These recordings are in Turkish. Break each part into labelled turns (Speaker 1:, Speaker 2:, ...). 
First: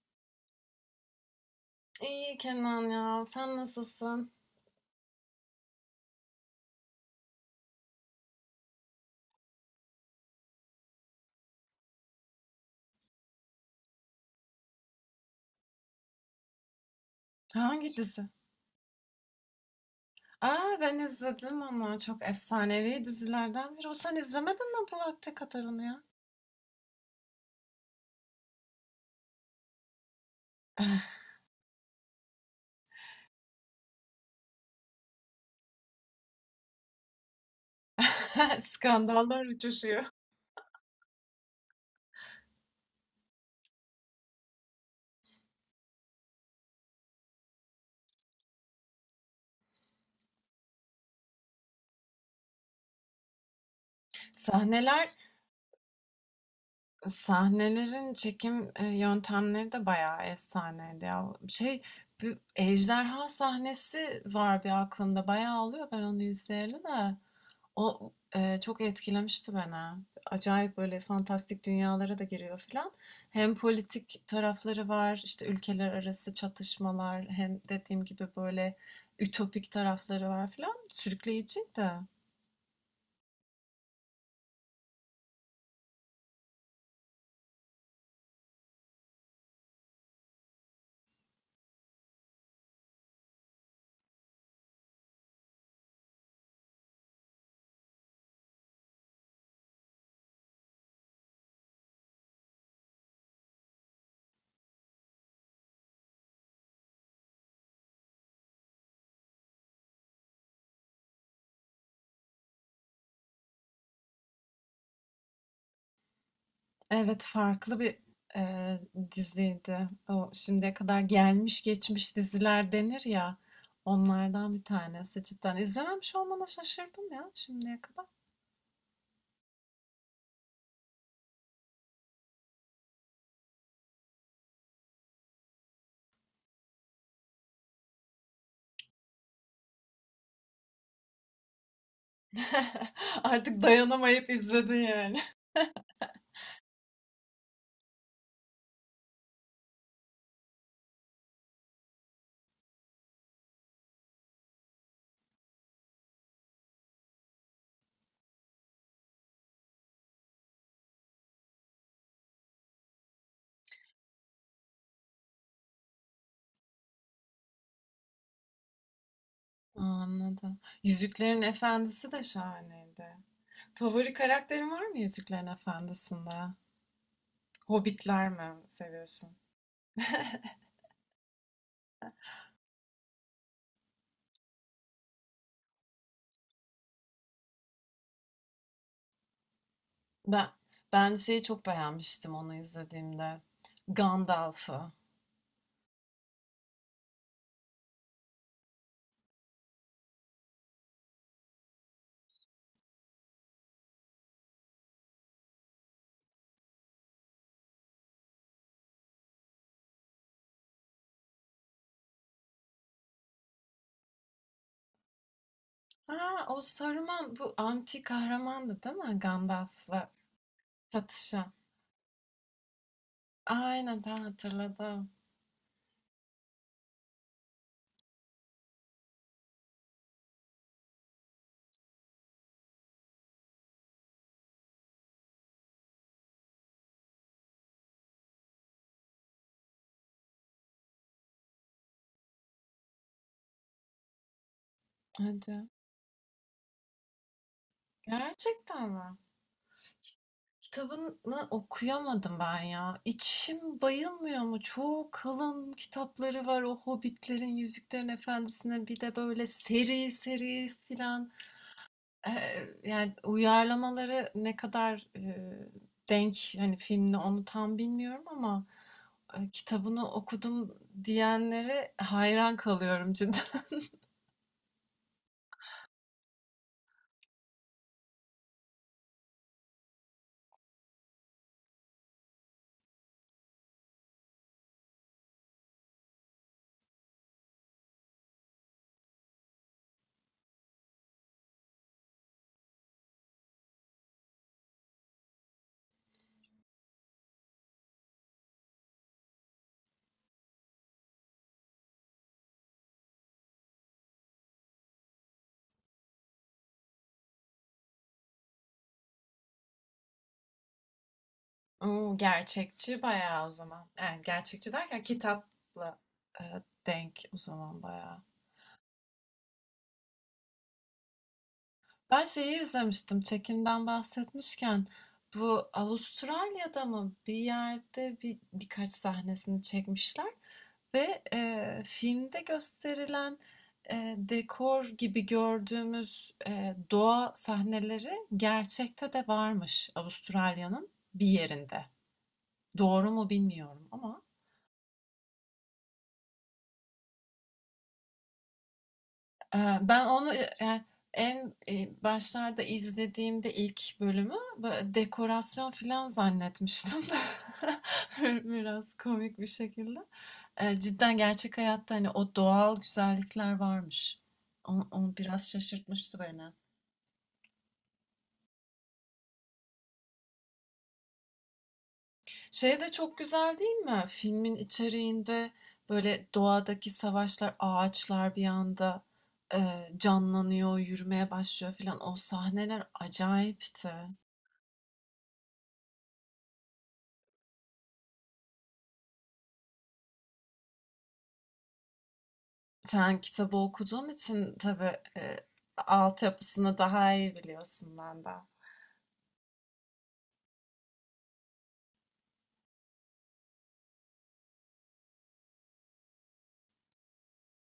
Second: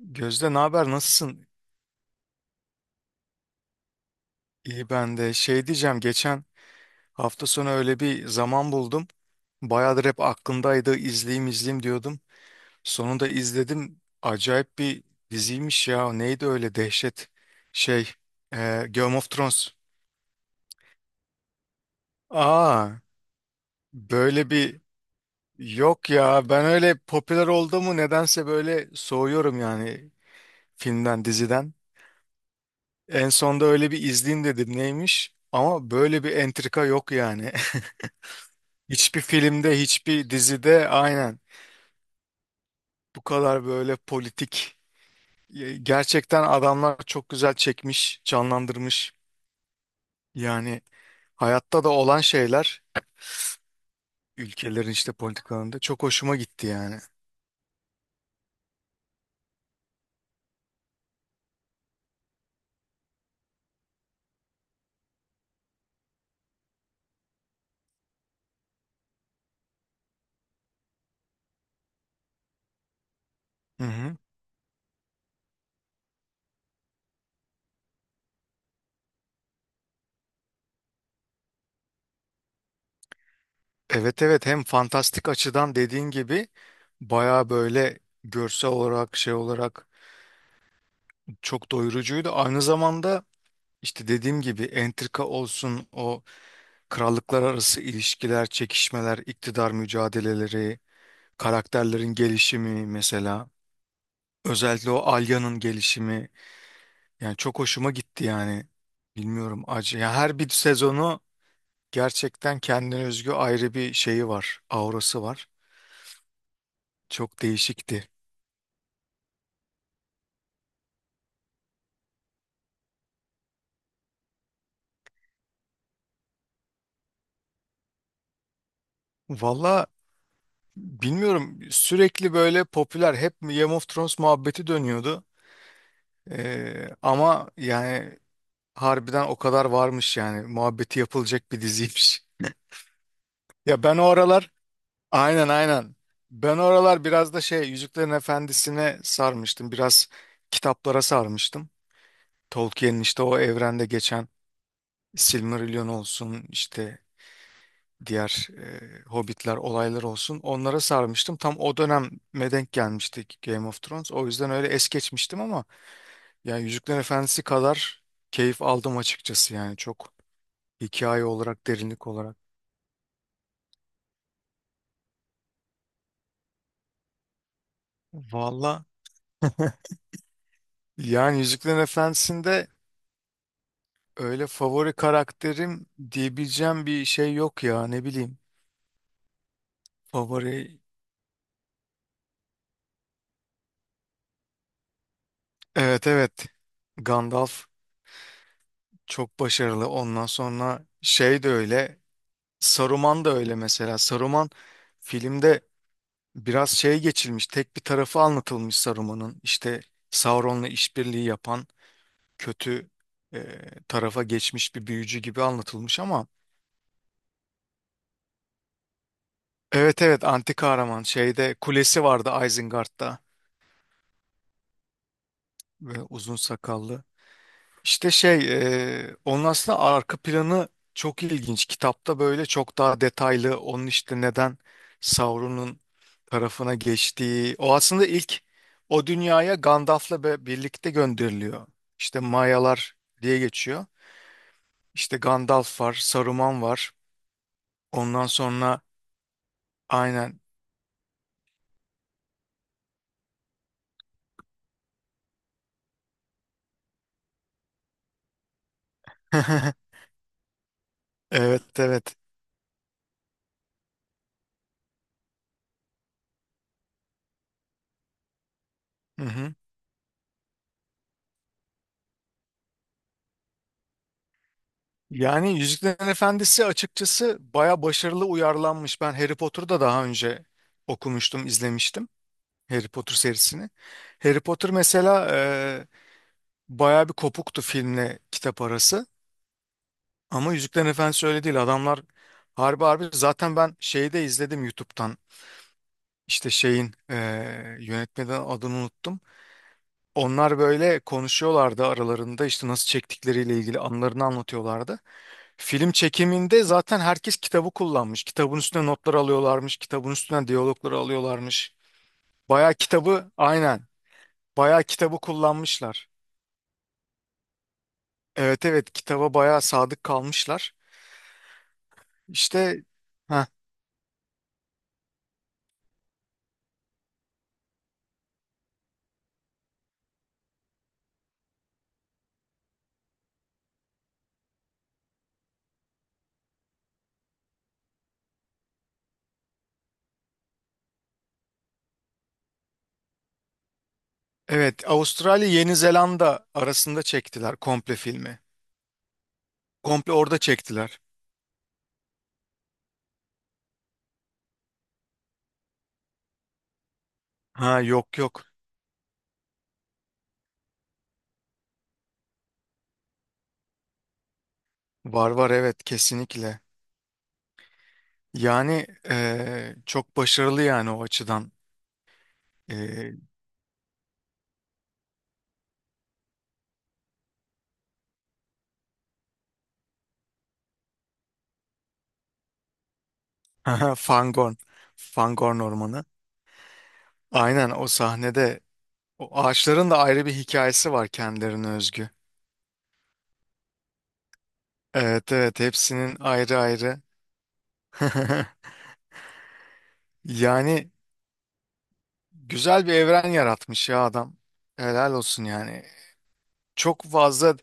Speaker 1: Gözde, ne haber, nasılsın?
Speaker 2: İyi Kenan ya. Sen nasılsın?
Speaker 1: İyi, ben de diyeceğim, geçen hafta sonu öyle bir zaman buldum. Bayağıdır hep aklımdaydı, izleyeyim diyordum. Sonunda izledim. Acayip bir diziymiş ya. Neydi öyle dehşet
Speaker 2: Hangi
Speaker 1: şey
Speaker 2: dizi?
Speaker 1: Game of Thrones.
Speaker 2: Aa, ben izledim onu. Çok
Speaker 1: Aa,
Speaker 2: efsanevi dizilerden biri. O sen
Speaker 1: böyle
Speaker 2: izlemedin
Speaker 1: bir
Speaker 2: mi bu vakte kadar onu ya?
Speaker 1: yok ya, ben öyle popüler oldu mu nedense böyle soğuyorum yani, filmden diziden. En sonda öyle bir izleyeyim dedim, neymiş, ama böyle bir entrika yok yani. Hiçbir
Speaker 2: Skandallar
Speaker 1: filmde,
Speaker 2: uçuşuyor.
Speaker 1: hiçbir dizide aynen bu kadar böyle politik. Gerçekten adamlar çok güzel çekmiş, canlandırmış. Yani hayatta da olan şeyler, ülkelerin
Speaker 2: Sahneler,
Speaker 1: işte politikalarında, çok hoşuma gitti yani.
Speaker 2: sahnelerin çekim yöntemleri de bayağı efsaneydi ya. Şey, bir ejderha sahnesi var bir aklımda. Bayağı oluyor ben onu izleyeli de. O, çok etkilemişti beni. Acayip böyle fantastik dünyalara da giriyor filan. Hem
Speaker 1: Hı hı.
Speaker 2: politik tarafları var, işte ülkeler arası çatışmalar, hem dediğim gibi böyle ütopik tarafları var filan. Sürükleyiciydi.
Speaker 1: Evet evet, hem fantastik açıdan dediğin gibi baya böyle görsel olarak çok doyurucuydu. Aynı zamanda işte dediğim gibi entrika olsun, o krallıklar arası ilişkiler, çekişmeler, iktidar mücadeleleri, karakterlerin gelişimi mesela. Özellikle o Alya'nın gelişimi. Yani çok hoşuma gitti yani. Bilmiyorum acı ya, her bir sezonu gerçekten kendine özgü ayrı bir şeyi var. Aurası var.
Speaker 2: Evet,
Speaker 1: Çok
Speaker 2: farklı bir
Speaker 1: değişikti.
Speaker 2: eee, diziydi. O şimdiye kadar gelmiş geçmiş diziler denir ya. Onlardan bir tanesi cidden. İzlememiş olmana şaşırdım ya şimdiye kadar.
Speaker 1: Valla bilmiyorum, sürekli böyle popüler, hep Game of Thrones muhabbeti dönüyordu. Ama yani harbiden o kadar varmış yani. Muhabbeti yapılacak bir diziymiş.
Speaker 2: Artık
Speaker 1: Ya ben o
Speaker 2: dayanamayıp
Speaker 1: aralar,
Speaker 2: izledin yani.
Speaker 1: aynen aynen, ben oralar biraz da Yüzüklerin Efendisi'ne sarmıştım. Biraz kitaplara sarmıştım. Tolkien'in işte o evrende geçen, Silmarillion olsun, işte diğer Hobbitler olaylar olsun, onlara sarmıştım. Tam o döneme denk gelmiştik Game of Thrones. O yüzden öyle es geçmiştim, ama yani Yüzüklerin Efendisi kadar keyif aldım açıkçası yani, çok
Speaker 2: Anladım.
Speaker 1: hikaye
Speaker 2: Yüzüklerin
Speaker 1: olarak, derinlik
Speaker 2: Efendisi de
Speaker 1: olarak.
Speaker 2: şahaneydi. Favori karakterin var mı Yüzüklerin Efendisi'nde? Hobbitler mi
Speaker 1: Valla
Speaker 2: seviyorsun?
Speaker 1: yani Yüzüklerin Efendisi'nde öyle favori karakterim diyebileceğim bir şey yok ya, ne bileyim.
Speaker 2: Ben
Speaker 1: Favori,
Speaker 2: ben şeyi çok beğenmiştim onu izlediğimde. Gandalf'ı.
Speaker 1: evet evet, Gandalf çok başarılı. Ondan sonra şey de öyle Saruman da öyle, mesela Saruman filmde biraz geçilmiş, tek bir tarafı anlatılmış Saruman'ın, işte Sauron'la işbirliği yapan kötü e, tarafa geçmiş bir büyücü gibi anlatılmış. Ama
Speaker 2: Aa, o Saruman bu anti kahramandı değil mi?
Speaker 1: evet
Speaker 2: Gandalf'la
Speaker 1: evet, anti kahraman,
Speaker 2: çatışan.
Speaker 1: şeyde kulesi vardı, Isengard'da,
Speaker 2: Aynen daha hatırladım.
Speaker 1: ve uzun sakallı. İşte onun aslında arka planı çok ilginç. Kitapta böyle çok daha detaylı, onun işte neden Sauron'un tarafına geçtiği. O aslında ilk o dünyaya Gandalf'la birlikte gönderiliyor. İşte Mayalar diye geçiyor. İşte
Speaker 2: Hadi.
Speaker 1: Gandalf var, Saruman var. Ondan sonra
Speaker 2: Gerçekten mi?
Speaker 1: aynen.
Speaker 2: Kitabını okuyamadım ben ya. İçim bayılmıyor mu? Çok kalın kitapları var. O Hobbitlerin, Yüzüklerin Efendisi'ne bir de böyle seri seri filan.
Speaker 1: Evet, evet.
Speaker 2: Ee, Yani uyarlamaları ne kadar denk hani filmle onu tam bilmiyorum ama
Speaker 1: Hı hı.
Speaker 2: kitabını okudum diyenlere hayran kalıyorum cidden.
Speaker 1: Yani Yüzüklerin Efendisi açıkçası baya başarılı uyarlanmış. Ben Harry Potter'ı da daha önce okumuştum, izlemiştim. Harry Potter serisini. Harry Potter mesela bayağı bir kopuktu filmle kitap arası. Ama Yüzüklerin Efendisi öyle değil. Adamlar harbi, zaten ben şeyi de izledim YouTube'dan. İşte yönetmeden adını unuttum. Onlar böyle konuşuyorlardı aralarında, işte nasıl çektikleriyle ilgili anılarını anlatıyorlardı. Film çekiminde zaten herkes kitabı kullanmış. Kitabın üstüne notlar alıyorlarmış. Kitabın üstüne diyalogları alıyorlarmış.
Speaker 2: Oo,
Speaker 1: Bayağı
Speaker 2: gerçekçi
Speaker 1: kitabı
Speaker 2: bayağı o
Speaker 1: aynen.
Speaker 2: zaman. Yani gerçekçi
Speaker 1: Bayağı
Speaker 2: derken
Speaker 1: kitabı
Speaker 2: kitapla
Speaker 1: kullanmışlar.
Speaker 2: e, denk o zaman bayağı.
Speaker 1: Evet evet, kitaba bayağı sadık kalmışlar.
Speaker 2: Ben şeyi
Speaker 1: İşte
Speaker 2: izlemiştim.
Speaker 1: ha
Speaker 2: Çekimden bahsetmişken bu Avustralya'da mı bir yerde birkaç sahnesini çekmişler ve filmde gösterilen dekor gibi gördüğümüz doğa sahneleri gerçekte de varmış Avustralya'nın bir yerinde. Doğru mu bilmiyorum ama.
Speaker 1: evet, Avustralya Yeni Zelanda arasında çektiler komple filmi.
Speaker 2: Ben
Speaker 1: Komple
Speaker 2: onu,
Speaker 1: orada
Speaker 2: yani
Speaker 1: çektiler.
Speaker 2: başlarda izlediğimde ilk bölümü dekorasyon filan zannetmiştim.
Speaker 1: Ha yok yok.
Speaker 2: Biraz komik bir şekilde. Cidden gerçek hayatta, hani, o doğal güzellikler varmış. O
Speaker 1: Var
Speaker 2: biraz
Speaker 1: var, evet,
Speaker 2: şaşırtmıştı beni.
Speaker 1: kesinlikle. Yani çok başarılı yani o açıdan.
Speaker 2: Şey de
Speaker 1: Eee
Speaker 2: çok güzel değil mi? Filmin içeriğinde, böyle, doğadaki savaşlar, ağaçlar bir anda, canlanıyor, yürümeye başlıyor filan. O sahneler acayipti.
Speaker 1: Fangorn. Fangorn Ormanı. Aynen o sahnede, o ağaçların da ayrı bir hikayesi var kendilerine özgü.
Speaker 2: Sen kitabı okuduğun için tabii,
Speaker 1: Evet evet, hepsinin ayrı
Speaker 2: altyapısını
Speaker 1: ayrı.
Speaker 2: daha iyi biliyorsun benden.
Speaker 1: Yani güzel bir evren yaratmış ya adam. Helal olsun yani. Çok fazla,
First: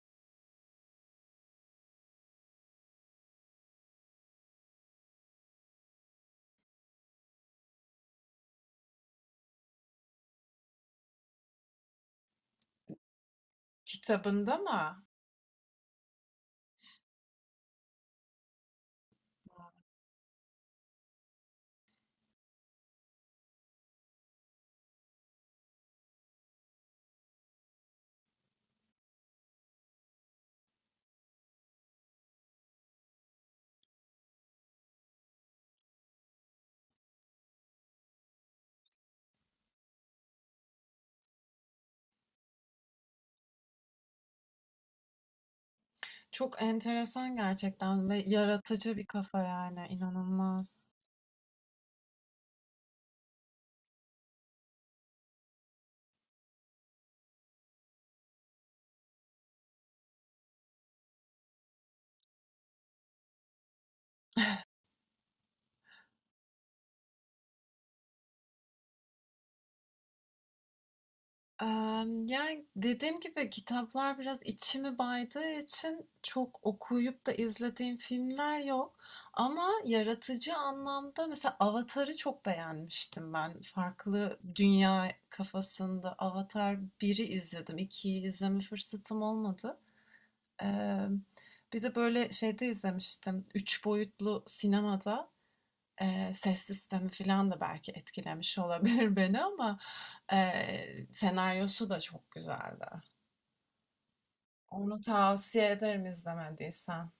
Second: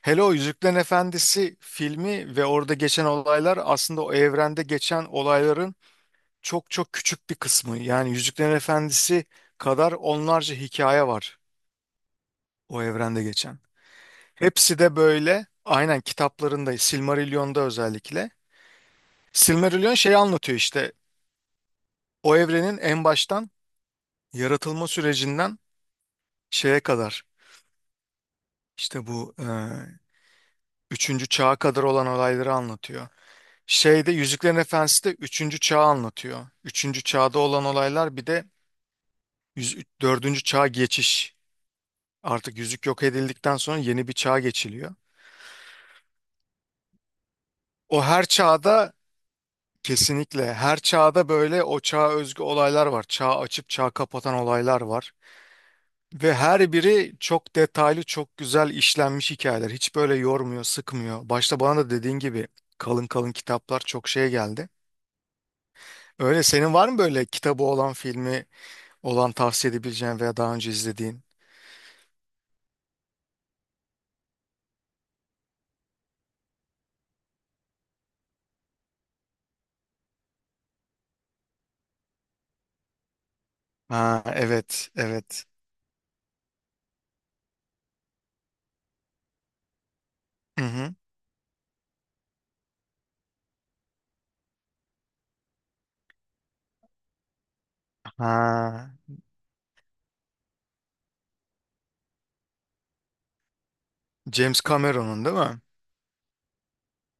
Speaker 1: hele o Yüzüklerin Efendisi filmi ve orada geçen olaylar aslında o evrende geçen olayların çok çok küçük bir kısmı. Yani Yüzüklerin Efendisi kadar onlarca hikaye var o evrende geçen.
Speaker 2: Kitabında
Speaker 1: Hepsi de
Speaker 2: mı?
Speaker 1: böyle aynen kitaplarında, Silmarillion'da özellikle. Silmarillion şeyi anlatıyor, işte o evrenin en baştan yaratılma sürecinden şeye kadar. İşte bu üçüncü çağa kadar olan olayları anlatıyor. Şeyde Yüzüklerin Efendisi de üçüncü çağı anlatıyor. Üçüncü çağda olan olaylar bir de yüz, dördüncü çağa geçiş. Artık yüzük yok edildikten sonra yeni bir çağa geçiliyor.
Speaker 2: Çok enteresan
Speaker 1: O
Speaker 2: gerçekten ve
Speaker 1: her çağda,
Speaker 2: yaratıcı bir kafa yani,
Speaker 1: kesinlikle her
Speaker 2: inanılmaz.
Speaker 1: çağda böyle o çağa özgü olaylar var. Çağ açıp çağ kapatan olaylar var. Ve her biri çok detaylı, çok güzel işlenmiş hikayeler. Hiç böyle yormuyor, sıkmıyor. Başta bana da dediğin gibi kalın kalın kitaplar çok şeye geldi. Öyle senin var mı böyle kitabı olan, filmi olan tavsiye edebileceğin veya daha önce izlediğin?
Speaker 2: Yani, dediğim gibi kitaplar biraz içimi baydığı için çok okuyup da izlediğim filmler yok ama yaratıcı anlamda mesela Avatar'ı çok beğenmiştim ben.
Speaker 1: Ha
Speaker 2: Farklı
Speaker 1: evet
Speaker 2: dünya
Speaker 1: evet.
Speaker 2: kafasında Avatar biri izledim, 2'yi izleme fırsatım olmadı.
Speaker 1: Hı hı.
Speaker 2: Emm, Bir de böyle şeyde izlemiştim, 3 boyutlu sinemada. Ses sistemi falan da belki etkilemiş
Speaker 1: Ha
Speaker 2: olabilir beni ama, senaryosu da çok güzeldi.
Speaker 1: James
Speaker 2: Onu
Speaker 1: Cameron'un değil mi?
Speaker 2: tavsiye ederim izlemediysen.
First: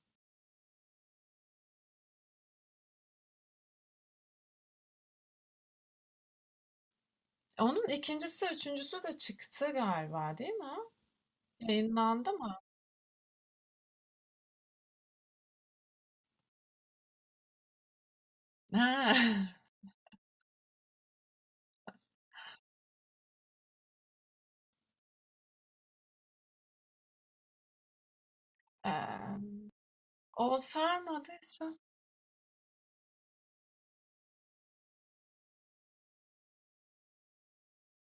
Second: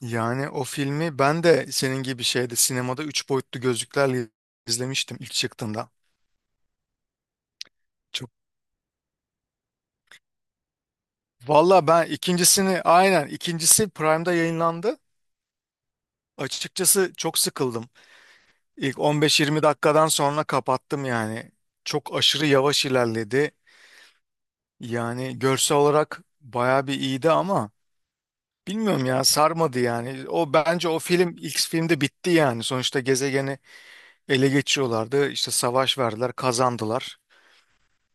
Speaker 1: Yani o filmi ben de senin gibi şeyde, sinemada üç boyutlu gözlüklerle izlemiştim ilk çıktığında.
Speaker 2: Onun
Speaker 1: Çok.
Speaker 2: ikincisi üçüncüsü de çıktı galiba değil mi?
Speaker 1: Valla ben
Speaker 2: Yayınlandı mı?
Speaker 1: ikincisini, aynen ikincisi Prime'da yayınlandı. Açıkçası çok sıkıldım. İlk
Speaker 2: He.
Speaker 1: 15-20 dakikadan sonra kapattım yani. Çok aşırı yavaş ilerledi. Yani görsel olarak bayağı bir iyiydi, ama bilmiyorum ya,
Speaker 2: Eee,
Speaker 1: sarmadı yani. O
Speaker 2: o
Speaker 1: bence o film ilk
Speaker 2: sarmadıysa
Speaker 1: filmde bitti yani. Sonuçta gezegeni ele geçiriyorlardı. İşte savaş verdiler, kazandılar.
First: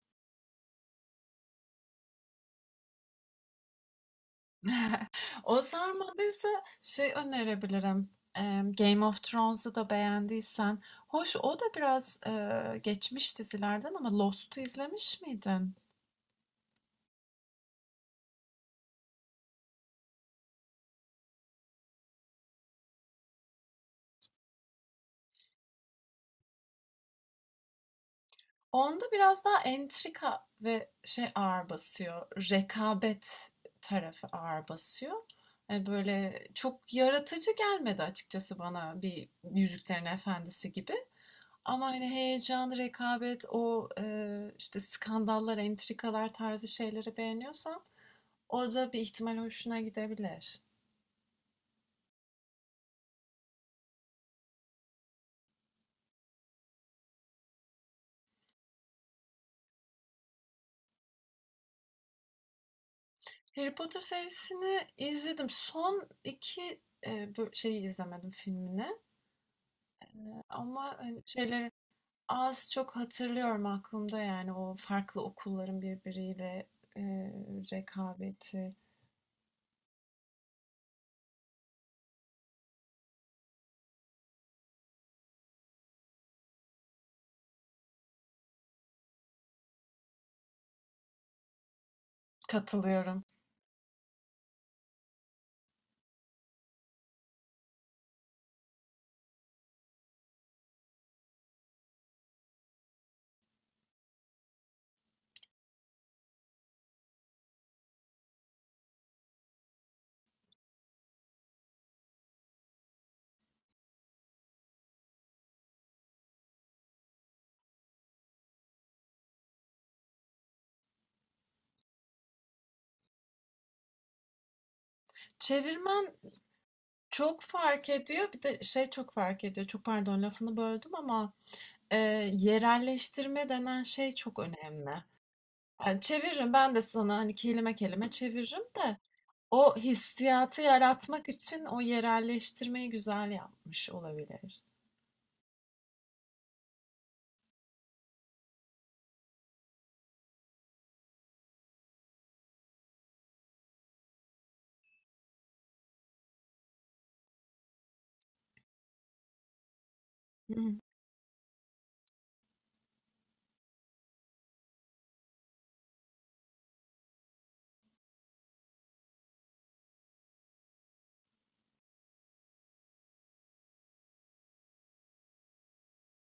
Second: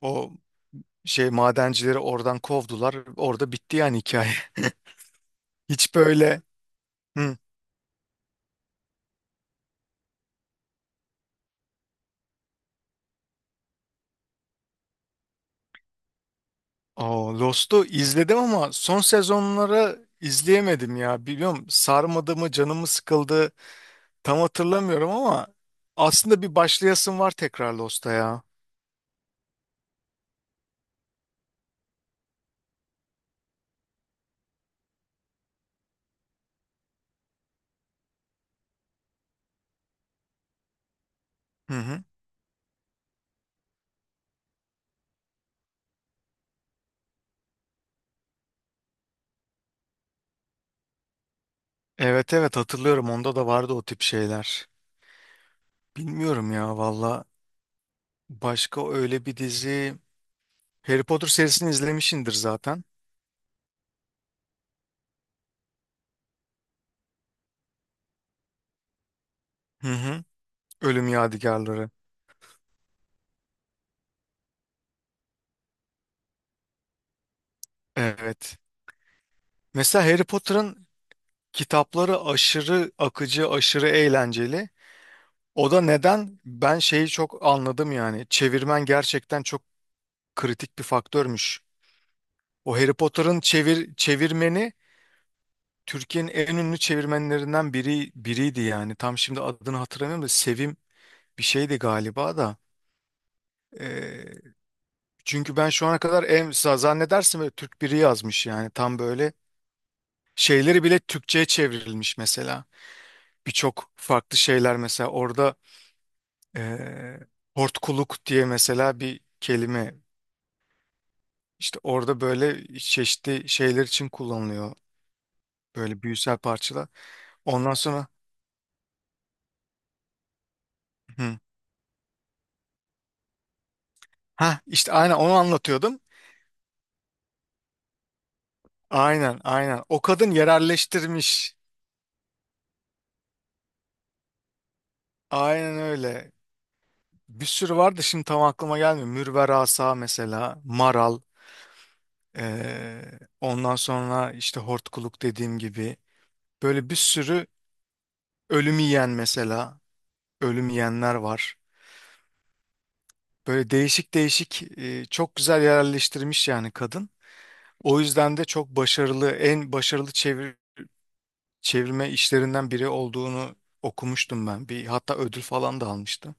Speaker 1: O madencileri oradan kovdular. Orada bitti yani hikaye.
Speaker 2: o
Speaker 1: Hiç böyle
Speaker 2: sarmadıysa şey
Speaker 1: hı.
Speaker 2: önerebilirim, Game of Thrones'u da beğendiysen. Hoş o da biraz, geçmiş dizilerden ama Lost'u izlemiş miydin?
Speaker 1: O Lost'u izledim, ama son sezonları izleyemedim ya. Bilmiyorum sarmadı mı, canımı sıkıldı. Tam hatırlamıyorum ama aslında bir başlayasım var tekrar Lost'a ya.
Speaker 2: Onda biraz daha entrika ve şey ağır basıyor. Rekabet tarafı ağır basıyor. Böyle çok yaratıcı gelmedi açıkçası bana bir Yüzüklerin Efendisi gibi.
Speaker 1: Hı
Speaker 2: Ama
Speaker 1: hı.
Speaker 2: hani heyecan, rekabet, o işte skandallar, entrikalar tarzı şeyleri beğeniyorsan o da bir ihtimal hoşuna gidebilir.
Speaker 1: Evet evet, hatırlıyorum onda da vardı o tip şeyler. Bilmiyorum ya valla, başka öyle bir dizi, Harry Potter serisini izlemişindir zaten.
Speaker 2: Harry Potter serisini izledim. Son iki şeyi izlemedim filmini.
Speaker 1: Hı
Speaker 2: E,
Speaker 1: hı.
Speaker 2: Ama
Speaker 1: Ölüm
Speaker 2: hani şeyleri.
Speaker 1: Yadigarları.
Speaker 2: Az çok hatırlıyorum aklımda yani o farklı okulların birbiriyle, eee,
Speaker 1: Evet.
Speaker 2: rekabeti.
Speaker 1: Mesela Harry Potter'ın kitapları aşırı akıcı, aşırı eğlenceli. O da neden ben şeyi çok anladım yani. Çevirmen gerçekten çok kritik bir faktörmüş. O Harry
Speaker 2: Katılıyorum.
Speaker 1: Potter'ın çevirmeni Türkiye'nin en ünlü çevirmenlerinden biriydi yani. Tam şimdi adını hatırlamıyorum da, Sevim bir şeydi galiba da. Ee, çünkü ben şu ana kadar zannedersin böyle Türk biri yazmış yani, tam böyle şeyleri bile Türkçe'ye çevrilmiş mesela. Birçok farklı şeyler mesela orada, ee, hortkuluk diye mesela bir kelime işte orada böyle çeşitli şeyler için kullanılıyor, böyle
Speaker 2: Çevirmen
Speaker 1: büyüsel parçalar.
Speaker 2: çok
Speaker 1: Ondan
Speaker 2: fark
Speaker 1: sonra
Speaker 2: ediyor. Bir de şey çok fark ediyor. Çok pardon lafını böldüm ama,
Speaker 1: hı.
Speaker 2: yerelleştirme denen şey çok
Speaker 1: Ha
Speaker 2: önemli.
Speaker 1: işte aynen onu anlatıyordum.
Speaker 2: Yani çeviririm ben de sana hani kelime kelime çeviririm de
Speaker 1: Aynen
Speaker 2: o
Speaker 1: aynen, o kadın
Speaker 2: hissiyatı yaratmak
Speaker 1: yerelleştirmiş.
Speaker 2: için o yerelleştirmeyi güzel yapmış olabilir.
Speaker 1: Aynen öyle. Bir sürü vardı, şimdi tam aklıma gelmiyor. Mürver Asa mesela, Maral, ondan sonra işte Hortkuluk dediğim gibi. Böyle bir sürü ölüm yiyen mesela, ölüm yiyenler var. Böyle değişik değişik çok güzel yerleştirmiş yani kadın. O yüzden de çok başarılı, en başarılı çevirme işlerinden biri olduğunu okumuştum ben. Bir hatta ödül falan da almıştı.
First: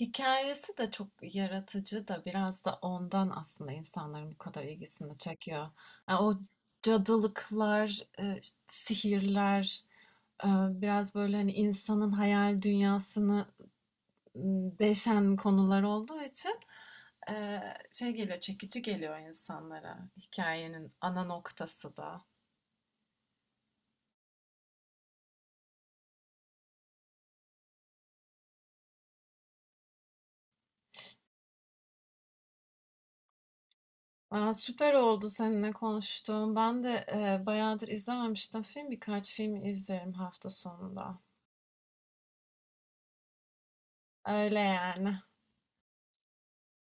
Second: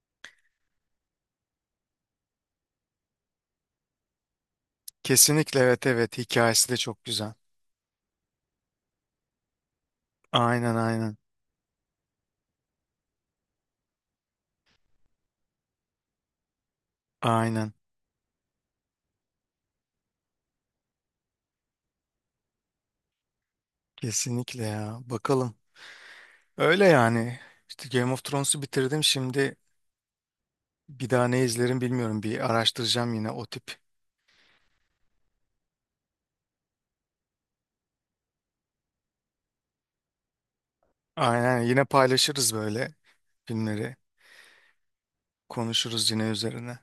Speaker 2: Hikayesi de çok yaratıcı da biraz da ondan aslında insanların bu kadar ilgisini
Speaker 1: Kesinlikle
Speaker 2: çekiyor.
Speaker 1: evet evet,
Speaker 2: Ya o
Speaker 1: hikayesi de çok güzel.
Speaker 2: cadılıklar, sihirler, e,
Speaker 1: Aynen
Speaker 2: biraz
Speaker 1: aynen.
Speaker 2: böyle hani insanın hayal dünyasını deşen konular olduğu için, e,
Speaker 1: Aynen.
Speaker 2: şey geliyor, çekici geliyor insanlara hikayenin ana noktası da.
Speaker 1: Kesinlikle ya. Bakalım. Öyle yani. İşte Game of Thrones'u bitirdim. Şimdi bir daha ne izlerim bilmiyorum. Bir araştıracağım yine o tip.
Speaker 2: Aa, süper oldu seninle konuştuğum. Ben de bayağıdır izlememiştim film. Birkaç film izlerim hafta sonunda.
Speaker 1: Aynen, yine paylaşırız böyle filmleri.
Speaker 2: Öyle yani.
Speaker 1: Konuşuruz yine üzerine.